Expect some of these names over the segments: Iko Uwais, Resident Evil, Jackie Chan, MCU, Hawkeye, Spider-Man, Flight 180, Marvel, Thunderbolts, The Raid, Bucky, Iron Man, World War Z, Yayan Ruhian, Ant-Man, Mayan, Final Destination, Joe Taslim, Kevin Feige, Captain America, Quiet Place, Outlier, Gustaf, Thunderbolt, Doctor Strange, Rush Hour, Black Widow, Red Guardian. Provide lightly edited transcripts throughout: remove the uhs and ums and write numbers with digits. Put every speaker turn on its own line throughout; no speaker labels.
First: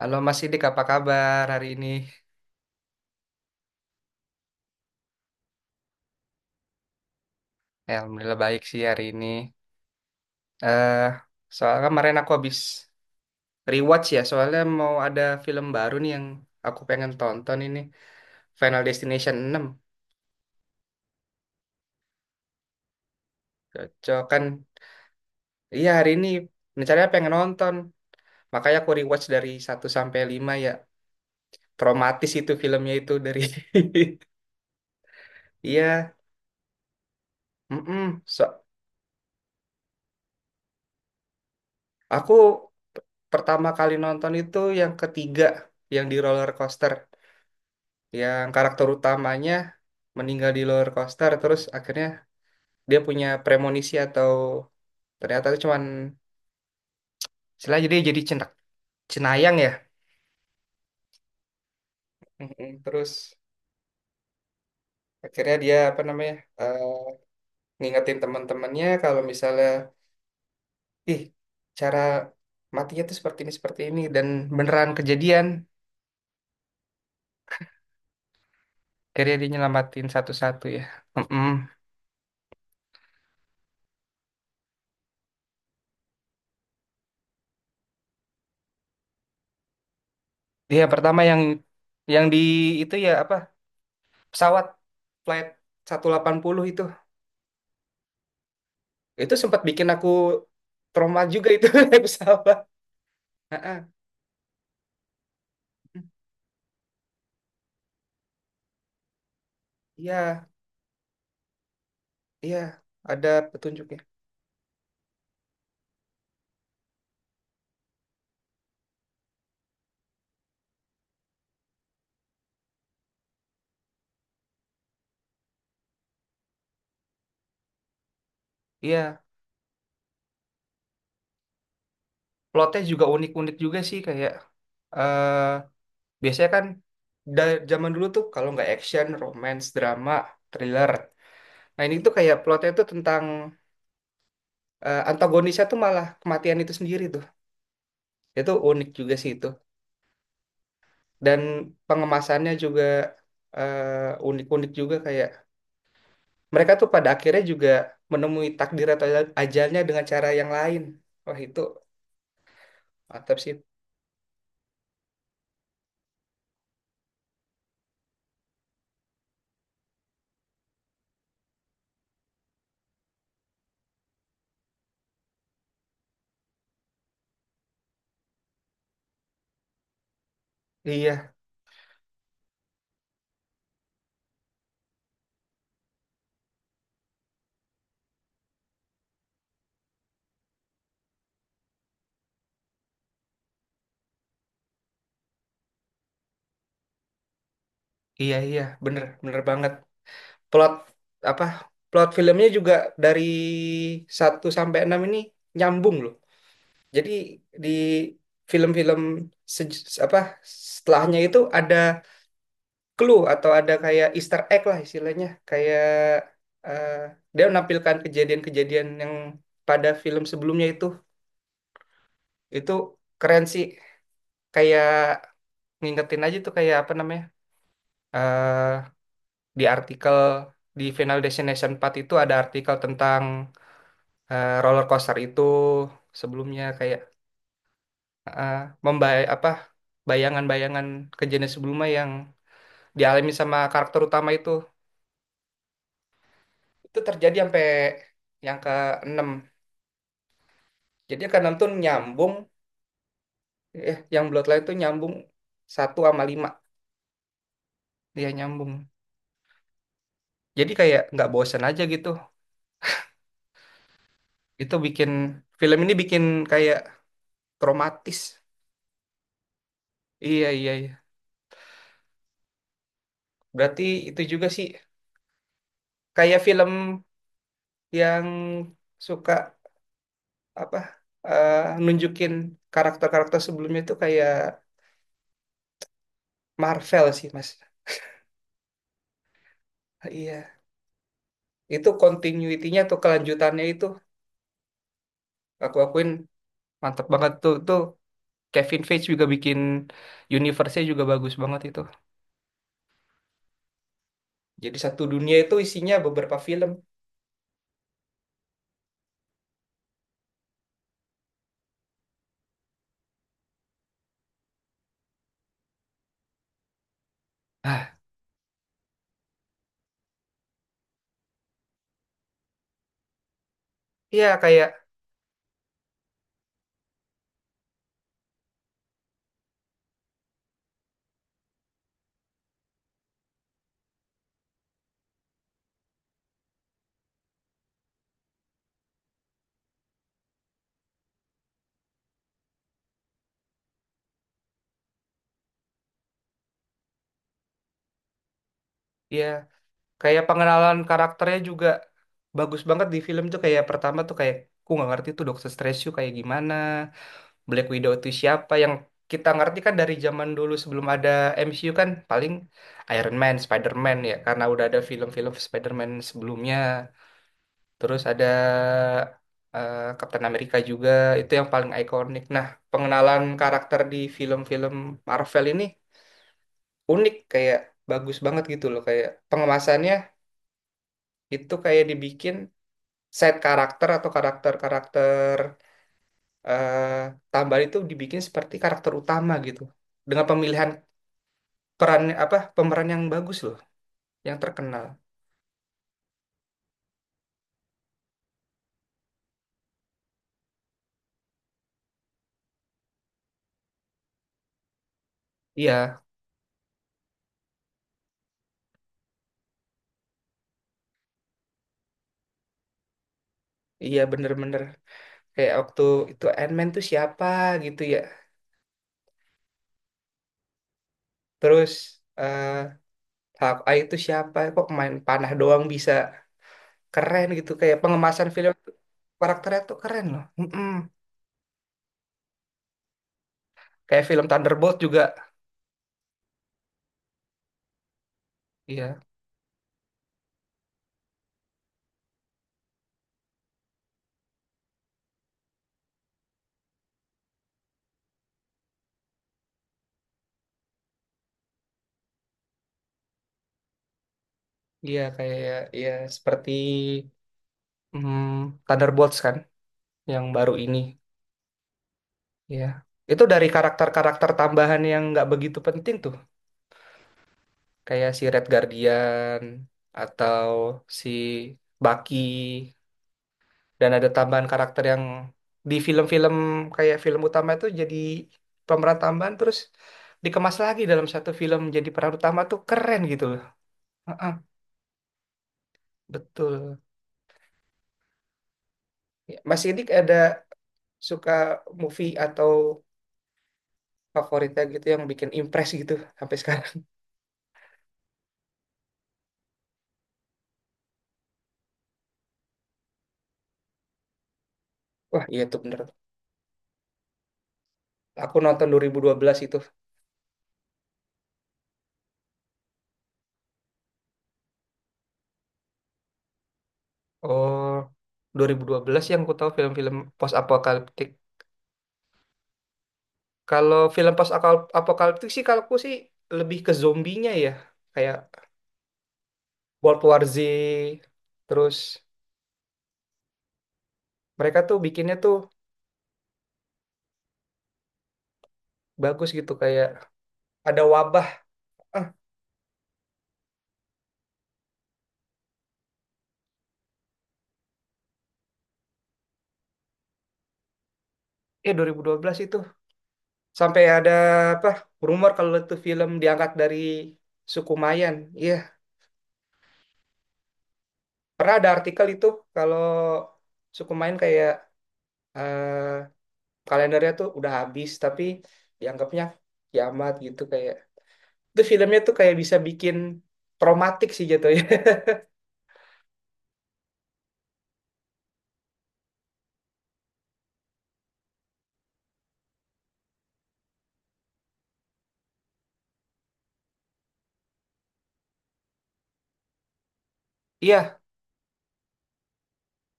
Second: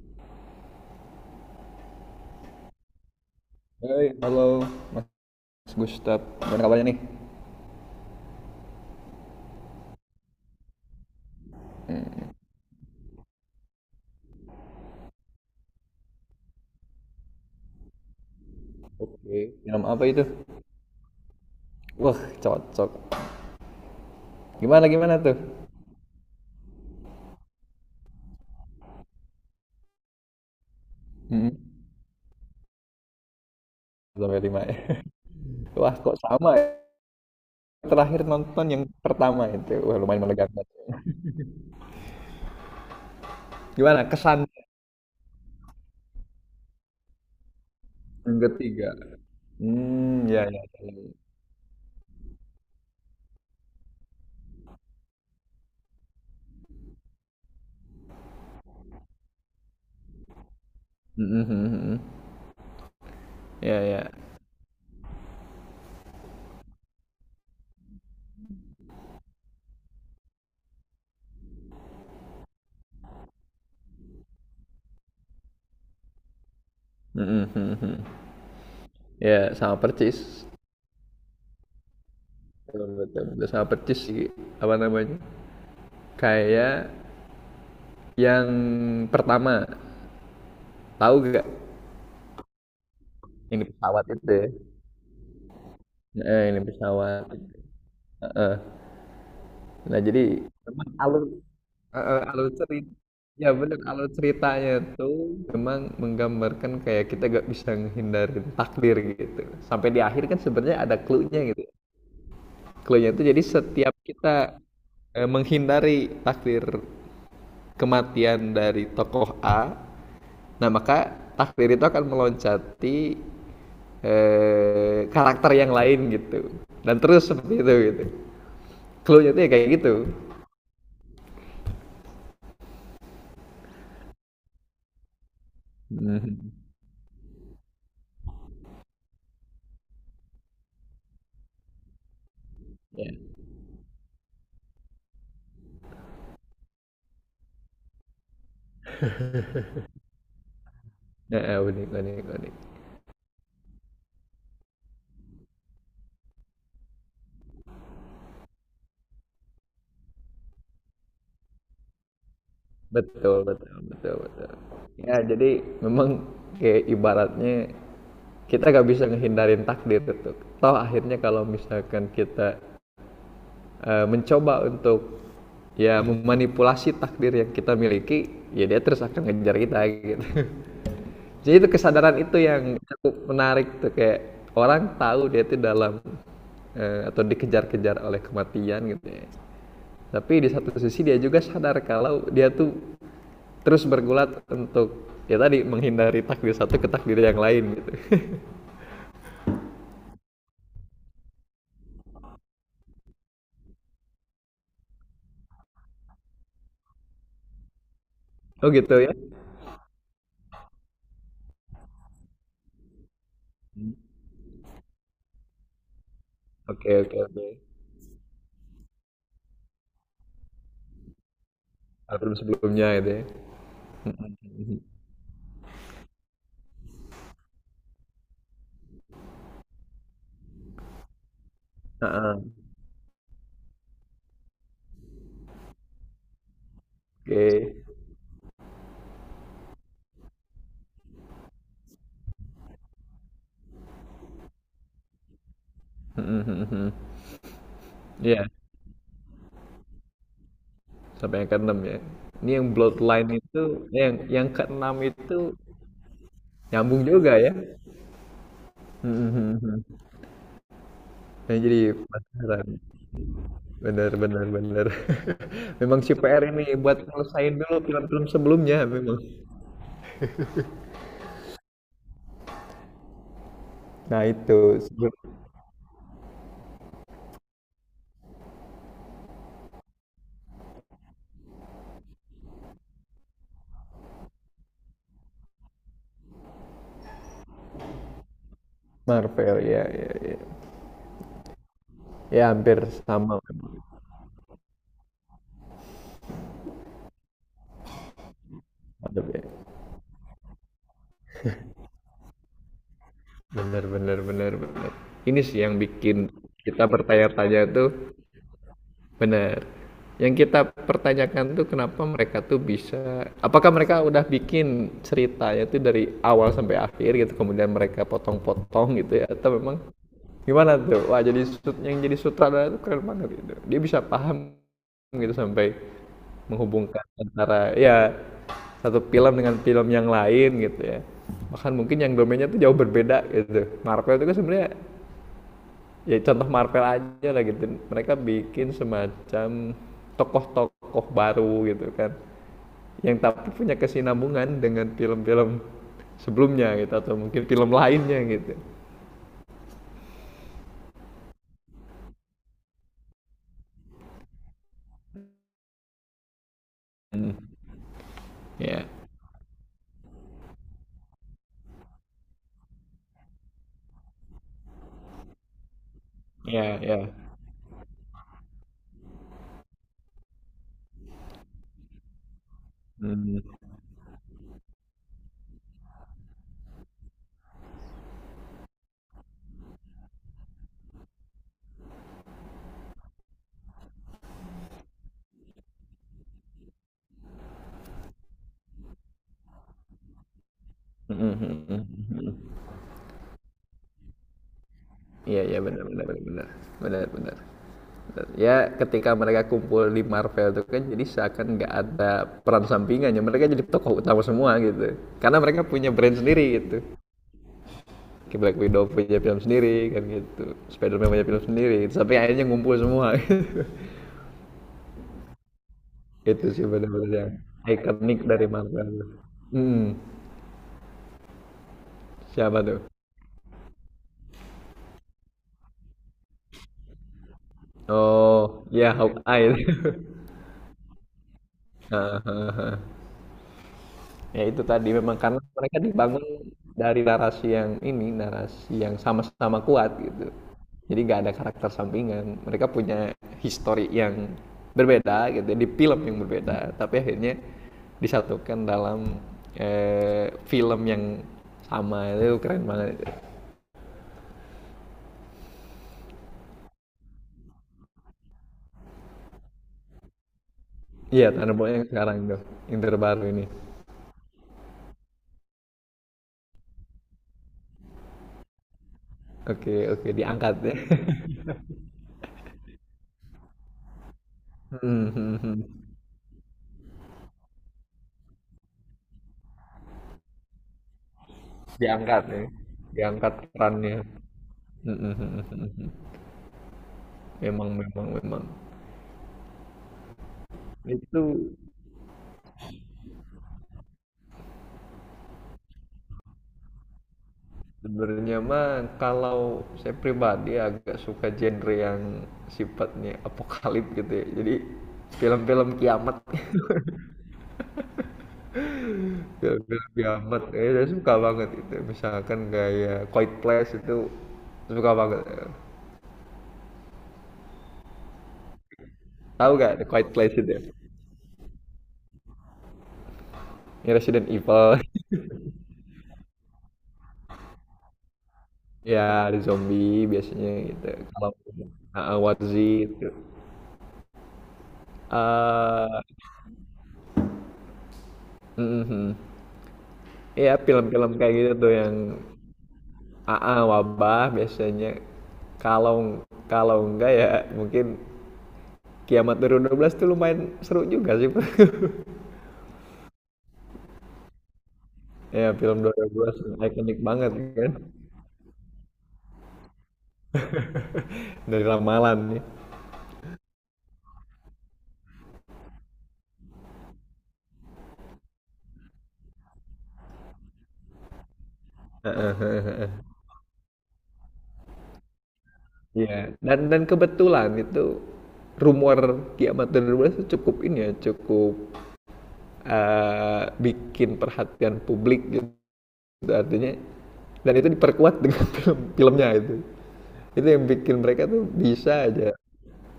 Halo Mas Sidik, apa kabar hari ini?
Hai, halo Mas Gustaf. Gimana kabarnya nih?
Ya, Alhamdulillah baik sih hari ini. eh Soalnya kemarin aku habis rewatch, ya, soalnya mau ada film baru nih yang aku pengen tonton ini. Final Destination
Oke.
enam.
Minum apa itu? Wah, cocok.
Cocok kan?
Gimana gimana tuh?
Iya, hari ini rencananya pengen nonton. Makanya aku rewatch dari satu sampai 5 ya.
mm
Traumatis itu filmnya itu dari
Sampai lima ya. Wah,
Iya.
kok sama ya? Terakhir
Mm. So,
nonton yang pertama itu. Wah, lumayan melegakan.
aku p- pertama kali
Gimana
nonton
kesan
itu yang ketiga, yang di roller coaster,
yang
yang karakter
ketiga?
utamanya
Hmm, ya
meninggal di
ya.
roller
Ya,
coaster. Terus akhirnya dia punya premonisi atau ternyata itu cuman setelah jadi cenayang ya.
mm-mm, mm
Mm-mm. Terus
ya. Ya.
akhirnya dia apa namanya, eh, ngingetin teman-temannya kalau misalnya ih cara matinya tuh seperti ini dan beneran kejadian.
Mm-mm, mm.
Akhirnya dia
Ya, sama
nyelamatin
percis.
satu-satu ya. Mm-mm.
Betul, betul, betul. Sama percis sih. Apa namanya? Kayak yang pertama.
Dia
Tahu
pertama yang
gak?
yang di itu, ya, apa,
Yang di pesawat itu ya.
pesawat flight
Ini
180 itu.
pesawat. Heeh.
Itu sempat bikin
Nah,
aku
jadi memang
trauma
alur
juga itu naik
heeh, alur
pesawat.
cerita ya
Heeh.
benar alur ceritanya tuh memang menggambarkan kayak kita gak bisa menghindarin takdir gitu. Sampai di akhir kan
Iya,
sebenarnya ada clue-nya gitu.
iya,
Clue-nya tuh
ada
jadi setiap
petunjuknya.
kita menghindari takdir kematian dari tokoh A, nah maka takdir itu akan meloncati karakter yang lain gitu. Dan terus seperti itu gitu.
Iya,
Clue-nya tuh ya kayak gitu.
plotnya juga unik-unik juga sih, kayak eh biasanya
Mhm,
kan zaman dulu tuh kalau nggak action, romance, drama, thriller. Nah, ini tuh kayak plotnya tuh
ya,
tentang, antagonisnya tuh malah kematian itu sendiri tuh. Itu unik juga sih itu. Dan
heeh, unik unik
pengemasannya
unik.
juga, eh, unik-unik juga, kayak mereka tuh pada akhirnya juga menemui takdir atau ajalnya dengan cara yang lain. Wah, itu mantap
Betul
sih.
betul betul betul. Ya, jadi memang kayak ibaratnya kita gak bisa ngehindarin takdir itu. Toh akhirnya kalau misalkan kita, mencoba untuk, ya memanipulasi takdir yang kita miliki, ya dia terus akan ngejar kita gitu.
Iya,
Jadi itu kesadaran itu yang cukup menarik tuh kayak orang tahu dia itu dalam, atau dikejar-kejar oleh kematian gitu ya. Tapi di satu sisi dia juga sadar kalau dia tuh terus bergulat untuk ya tadi menghindari takdir satu ke takdir yang lain gitu.
iya, iya, bener, bener banget. Plot apa? Plot filmnya juga dari satu sampai 6 ini nyambung loh. Jadi di
Oh gitu
film-film
ya?
apa setelahnya itu ada clue atau ada
Hmm.
kayak Easter egg lah istilahnya, kayak eh,
Oke oke
dia
oke.
menampilkan kejadian-kejadian yang pada film sebelumnya itu.
Album
Itu
sebelumnya gitu ya.
keren sih,
Mhm.
kayak ngingetin aja tuh kayak apa namanya, eh di artikel di Final Destination empat itu ada
Heeh,
artikel tentang, roller coaster itu sebelumnya, kayak
oke.
eh membay apa bayangan-bayangan kejadian sebelumnya yang dialami sama karakter utama itu
Mhm, mhm, mhm.
itu terjadi sampai
Iya,
yang ke enam. Jadi yang ke
sampai yang
enam tuh
keenam ya.
nyambung,
Ini yang Bloodline itu eh, yang
yang
yang
Bloodline tuh
keenam
nyambung
itu
satu sama lima,
nyambung juga ya.
dia nyambung,
Mhm, mhm, mhm.
jadi kayak nggak
Nah,
bosen
jadi
aja gitu.
penasaran. Benar benar
Itu
benar.
bikin film ini
Memang si
bikin
PR ini
kayak
buat ngelesain dulu
Kromatis.
film-film sebelumnya memang.
Iya, iya, iya. Berarti itu
Nah
juga sih
itu sebelum
kayak film yang suka apa, eh, nunjukin karakter-karakter sebelumnya itu kayak Marvel sih, Mas.
Marvel ya ya ya.
Iya. Itu
Ya hampir
continuity-nya atau
sama
kelanjutannya itu
memang.
aku akuin mantep banget tuh. Tuh Kevin Feige
Ada
juga
be-
bikin universe-nya juga bagus banget itu.
Benar benar benar
Jadi
benar.
satu dunia
Ini
itu
sih yang
isinya
bikin
beberapa film.
kita bertanya-tanya tuh benar. Yang kita pertanyakan tuh kenapa mereka tuh bisa, apakah mereka udah bikin ceritanya tuh dari awal sampai akhir gitu, kemudian
Ah,
mereka potong-potong gitu ya, atau memang gimana tuh? Wah jadi sut- yang jadi sutradara tuh keren banget gitu. Dia bisa
iya,
paham
kayak,
gitu sampai menghubungkan antara ya satu film dengan film yang lain gitu ya. Bahkan mungkin yang domainnya tuh jauh berbeda gitu. Marvel itu kan sebenarnya ya contoh Marvel aja lah gitu mereka bikin semacam tokoh-tokoh baru gitu kan yang tapi punya kesinambungan dengan film-film sebelumnya gitu atau mungkin film lainnya gitu
ya, kayak pengenalan karakternya juga bagus banget di film tuh, kayak pertama tuh kayak aku nggak ngerti tuh Doctor Strange tuh kayak gimana, Black Widow itu siapa, yang
ya
kita ngerti kan dari zaman dulu sebelum ada MCU kan paling Iron Man, Spider-Man, ya karena udah ada film-film Spider-Man sebelumnya.
ya ya.
Terus ada, Captain America juga, itu yang paling ikonik. Nah, pengenalan
Hmm.
karakter di film-film Marvel ini unik, kayak bagus banget gitu loh, kayak pengemasannya itu kayak dibikin set karakter atau karakter-karakter, eh, tambahan itu dibikin seperti karakter utama gitu. Dengan pemilihan peran apa pemeran yang bagus loh, yang terkenal.
Iya iya benar benar benar benar benar benar. Benar. Ya ketika mereka kumpul di Marvel itu kan jadi seakan nggak ada peran sampingannya mereka jadi tokoh utama semua gitu karena mereka punya
Iya,
brand sendiri gitu. Kayak Black Widow punya film sendiri kan gitu. Spider-Man punya film sendiri gitu, sampai akhirnya ngumpul semua gitu.
iya, bener-bener, kayak waktu itu
Itu sih
Ant-Man tuh
bener-bener
siapa
yang
gitu ya.
ikonik dari Marvel. Hmm,
Terus eh
siapa tuh?
Hawkeye itu siapa? Kok main panah doang bisa keren gitu, kayak pengemasan film
Oh
tuh,
ya, Hawkeye.
karakternya tuh keren loh. Mm-mm.
Heeh, heeh, heeh.
Kayak film
Ya itu
Thunderbolt
tadi
juga.
memang karena mereka dibangun dari narasi yang
Iya,
sama-sama kuat gitu. Jadi nggak ada karakter sampingan. Mereka punya histori yang berbeda gitu, di film yang berbeda, tapi akhirnya disatukan dalam film yang sama itu keren banget itu.
iya, kayak iya seperti, Thunderbolts kan, yang baru ini
Iya, Thunderbolt yang sekarang tuh,
ya.
yang terbaru
Itu
ini.
dari karakter-karakter tambahan yang nggak begitu penting tuh kayak si Red Guardian
Oke, oke,
atau
diangkat ya.
si Bucky, dan ada tambahan karakter yang
Hmm, hmm, hmm.
di film-film kayak film utama itu jadi pemeran tambahan, terus dikemas lagi dalam satu film jadi peran
Diangkat
utama,
ya,
tuh keren gitu
diangkat
loh.
perannya.
Heeh,
Hmm, hmm, hmm, hmm, hmm.
betul.
Memang memang memang.
Ya, Mas Idik ada
Itu
suka movie atau favoritnya gitu yang bikin impress gitu sampai sekarang?
sebenarnya mah kalau saya pribadi agak suka genre yang sifatnya apokalip gitu ya. Jadi
Wah, iya tuh bener.
film-film kiamat,
Aku nonton 2012 itu.
saya suka banget itu. Misalkan kayak Quiet Place itu suka banget.
Oh, 2012 yang ku tahu
Tahu gak The
film-film
Quiet
post
Place itu?
apokaliptik. Kalau
Ini
film
Resident
post
Evil.
apokaliptik sih kalau aku sih lebih ke zombinya ya. Kayak
Ya, ada
World
zombie
War
biasanya gitu.
Z,
Kalau
terus
Warzy itu.
mereka tuh bikinnya tuh
eh mhm.
bagus gitu, kayak
Iya,
ada
film-film
wabah.
kayak gitu tuh yang
Ah,
Wabah biasanya kalau kalau enggak ya mungkin Kiamat dua dua ribu dua belas tuh lumayan seru juga sih.
2012 itu sampai ada apa? Rumor
Ya
kalau itu
film
film
2012
diangkat dari
ikonik banget
suku
kan.
Mayan. Iya, pernah
Dari
ada artikel itu
ramalan nih.
kalau suku Mayan kayak, eh, kalendernya tuh udah habis tapi dianggapnya kiamat gitu, kayak itu filmnya tuh kayak bisa
Ya
bikin traumatik sih jatuhnya.
dan kebetulan itu rumor kiamat dua dua ribu dua belas itu cukup ini ya, cukup bikin perhatian publik gitu. Artinya dan itu diperkuat dengan film filmnya itu. Itu yang
Iya,
bikin mereka tuh bisa aja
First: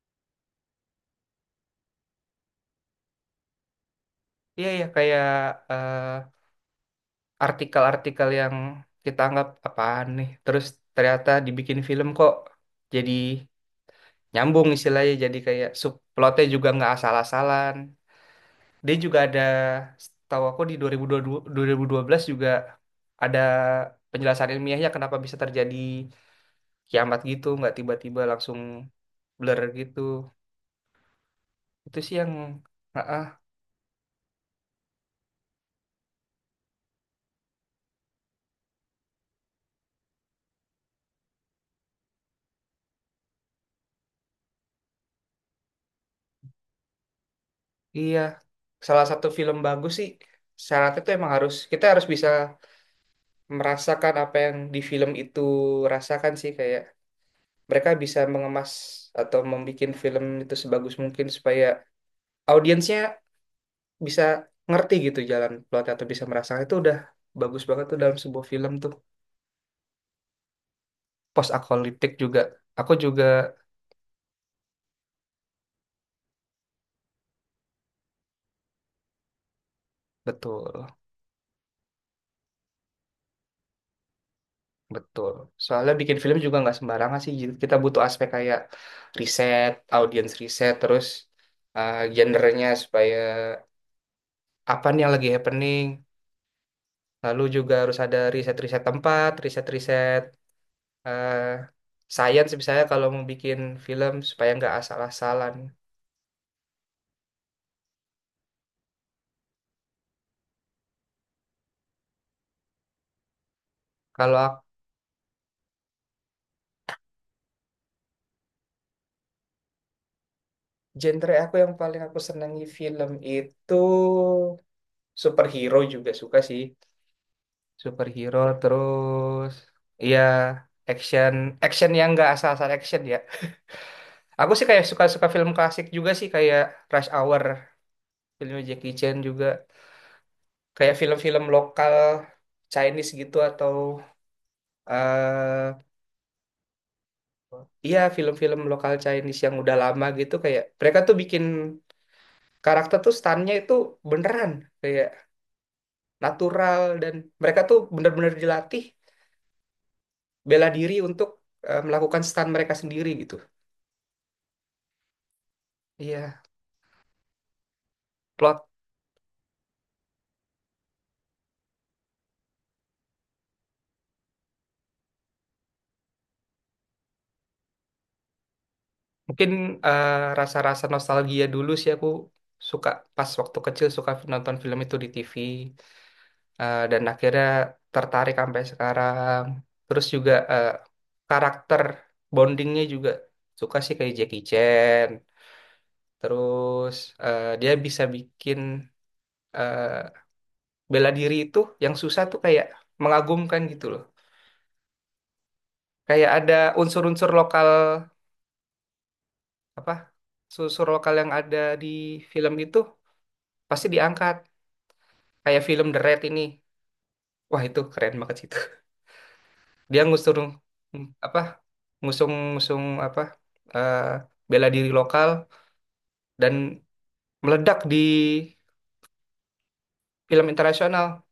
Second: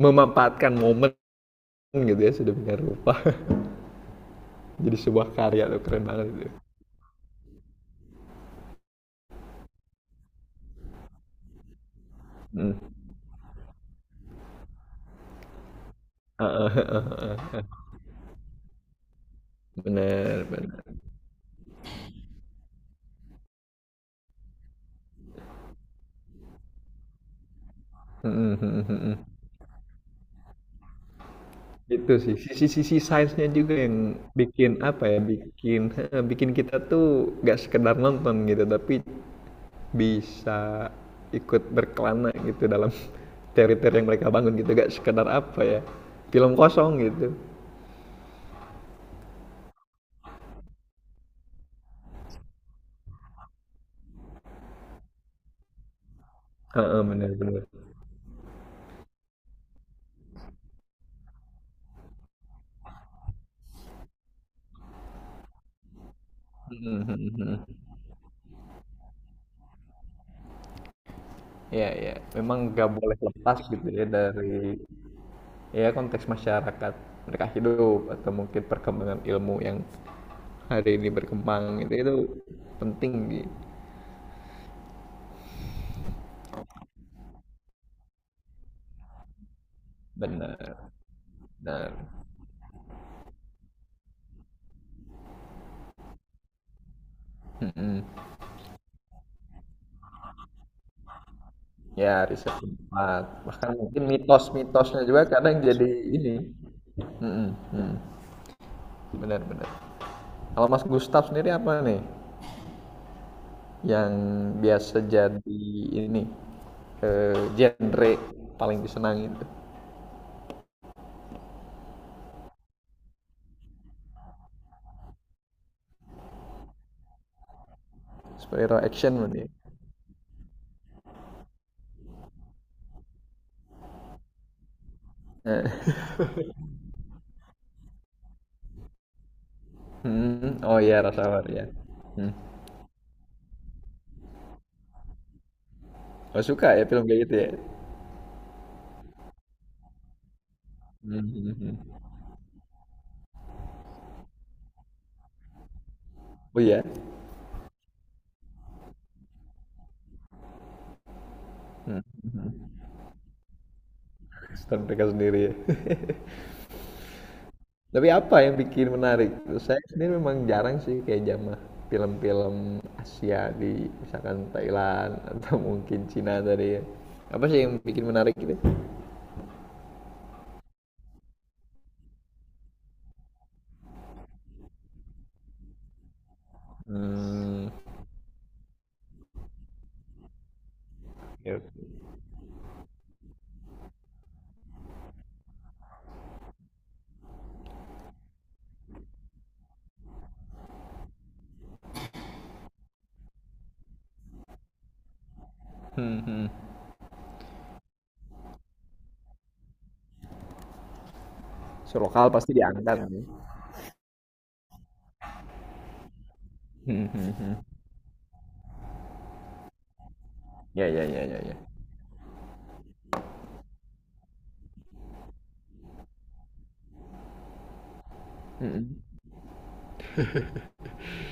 memanfaatkan momen gitu ya sudah punya rupa.
iya, iya,
Jadi
kayak,
sebuah karya tuh keren banget
eh,
itu.
artikel-artikel yang kita anggap apaan nih, terus ternyata dibikin film kok,
Hmm.
jadi nyambung istilahnya, jadi kayak subplotnya juga
Heeh, heeh,
nggak
heeh, heeh.
asal-asalan. Dia juga ada, tahu,
Bener
aku di
bener.
2022, 2012 juga ada penjelasan ilmiahnya kenapa bisa terjadi kiamat gitu, nggak tiba-tiba
Hmm,
langsung
hmm, hmm, hmm.
blur gitu. Itu
Itu
sih yang,
sih sisi-sisi
ah ah,
sainsnya juga yang bikin apa ya bikin heeh, bikin kita tuh nggak sekedar nonton gitu tapi bisa ikut berkelana gitu dalam teori-teori yang mereka bangun gitu gak sekedar apa ya film kosong gitu.
iya, salah satu film bagus sih syaratnya tuh emang harus, kita harus bisa merasakan apa yang di film itu rasakan sih, kayak
Heeh, bener bener.
mereka bisa mengemas atau membuat film itu sebagus mungkin supaya audiensnya bisa ngerti gitu jalan plot atau bisa merasakan, itu udah
Hmm, hmm, hmm,
bagus
hmm.
banget tuh dalam sebuah film tuh post
Ya,
apokaliptik
ya,
juga,
memang nggak
aku
boleh
juga
lepas gitu ya dari ya konteks masyarakat mereka hidup atau mungkin perkembangan ilmu yang
betul.
hari ini berkembang itu penting gitu.
Betul. Soalnya bikin film juga nggak sembarangan sih. Jadi kita butuh aspek kayak riset, audience riset,
Benar,
terus,
benar.
gendernya supaya apa nih yang lagi happening. Lalu juga harus ada
Mm-mm.
riset-riset tempat, riset-riset, uh,
Ya
science
riset
misalnya kalau
tempat
mau bikin
bahkan mungkin
film supaya nggak
mitos-mitosnya juga
asal-asalan.
kadang jadi ini. Mm-mm, mm. Benar, benar. Kalau Mas Gustaf sendiri apa nih yang
Kalau
biasa jadi ini genre paling disenangi itu?
genre aku yang paling aku senangi film itu superhero juga suka sih. Superhero,
Superhero action berarti, ya?
terus, iya, action action yang nggak asal-asal action ya. Aku sih kayak suka-suka film klasik
Eh,
juga sih kayak Rush Hour, filmnya Jackie Chan juga.
hmm, oh
Kayak
iya Rush
film-film
Hour ya.
lokal
Hmm.
Chinese gitu atau eh
Oh suka ya film kayak gitu ya.
iya film-film lokal Chinese yang udah lama gitu, kayak mereka tuh
Hmm,
bikin
hmm, hmm, hmm.
karakter tuh stunnya itu beneran kayak
Oh
natural,
iya.
dan mereka tuh bener-bener dilatih bela diri untuk,
Hmm,
melakukan
hmm,
stun
hmm.
mereka sendiri gitu.
Star mereka sendiri ya.
Iya,
Tapi apa yang
plot.
bikin menarik? Saya sendiri memang jarang sih kayak jamah film-film Asia di misalkan Thailand atau mungkin Cina tadi ya. Apa sih yang bikin menarik gitu?
Mungkin, eh, rasa-rasa nostalgia dulu sih aku suka pas waktu kecil suka nonton film itu di TV, dan akhirnya
Hmm,
tertarik sampai sekarang. Terus juga,
ya.
karakter bondingnya juga suka sih kayak Jackie Chan. Terus, dia bisa bikin, eh, bela diri itu yang susah tuh kayak mengagumkan gitu loh.
Hmm,
Kayak
hmm.
ada unsur-unsur lokal apa? Unsur lokal yang ada di
So, lokal pasti
film itu
diangkat ya.
pasti diangkat, kayak film The Raid ini,
Hmm, hmm, hmm.
wah itu keren banget sih itu. Dia ngusung
Ya ya ya
apa,
ya ya.
ngusung ngusung apa, eh, bela diri lokal, dan meledak di
Hmm, hmm.
film internasional,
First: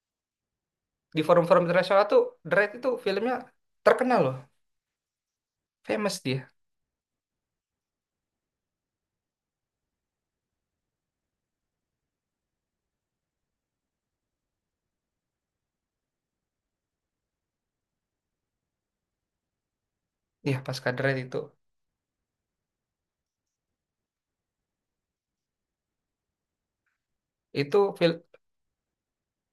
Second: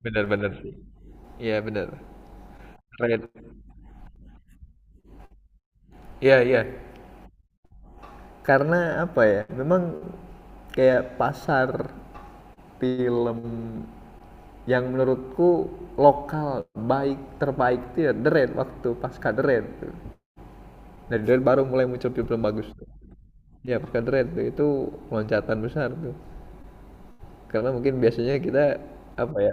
Benar-benar sih.
di
Iya
forum-forum
benar.
internasional tuh, The Raid itu
Keren.
filmnya terkenal loh, famous
Iya,
dia.
iya. Karena apa ya? Memang kayak pasar film yang menurutku lokal baik terbaik itu ya The Raid waktu pasca The Raid tuh.
Iya, pasca The Raid
Dari
itu
The Raid baru mulai muncul film bagus tuh. Ya pasca The Raid tuh itu loncatan besar tuh. Karena mungkin
film.
biasanya kita apa ya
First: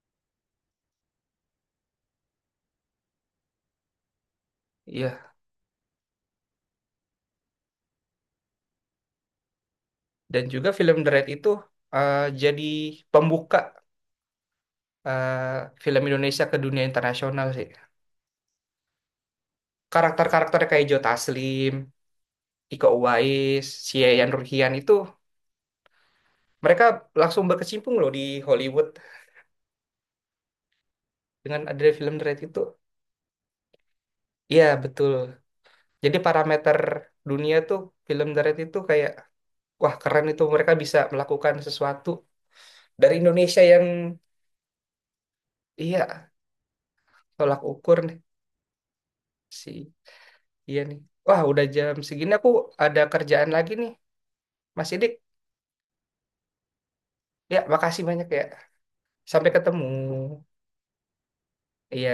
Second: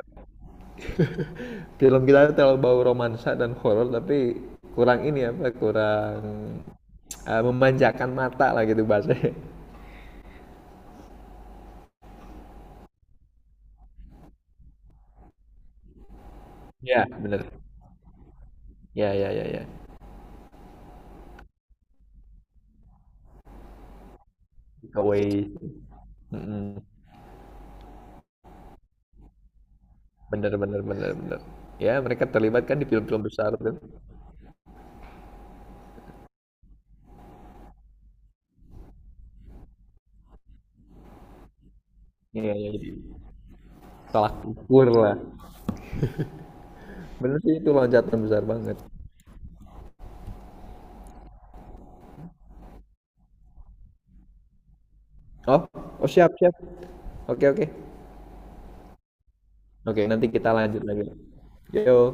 film kita terlalu bau romansa dan horor tapi kurang ini
Iya,
apa kurang memanjakan mata lah gitu bahasanya.
dan juga film The Raid itu, jadi pembuka, eh, film Indonesia ke dunia
Iya, bener.
internasional sih.
Ya, ya, ya, ya.
Karakter-karakter kayak Joe Taslim, Iko Uwais, si Yayan Ruhian itu
Giveaway. Mm-mm.
mereka langsung berkecimpung loh di Hollywood
Bener, bener, bener, bener.
dengan ada
Ya,
film The
mereka
Raid itu.
terlibat kan di film-film besar kan.
Iya, betul. Jadi parameter dunia tuh film The Raid itu kayak, wah, keren itu mereka bisa melakukan sesuatu
Iya, iya, jadi
dari Indonesia yang,
tolak ukur lah.
iya,
Bener sih
tolak
itu
ukur nih
loncatan besar banget.
si, iya nih. Wah, udah jam segini aku ada kerjaan lagi nih. Mas Sidik,
Oh, oh siap, siap. Oke,
ya,
oke.
makasih banyak ya. Sampai ketemu.
Oke, nanti kita lanjut lagi. Yo.
Iya.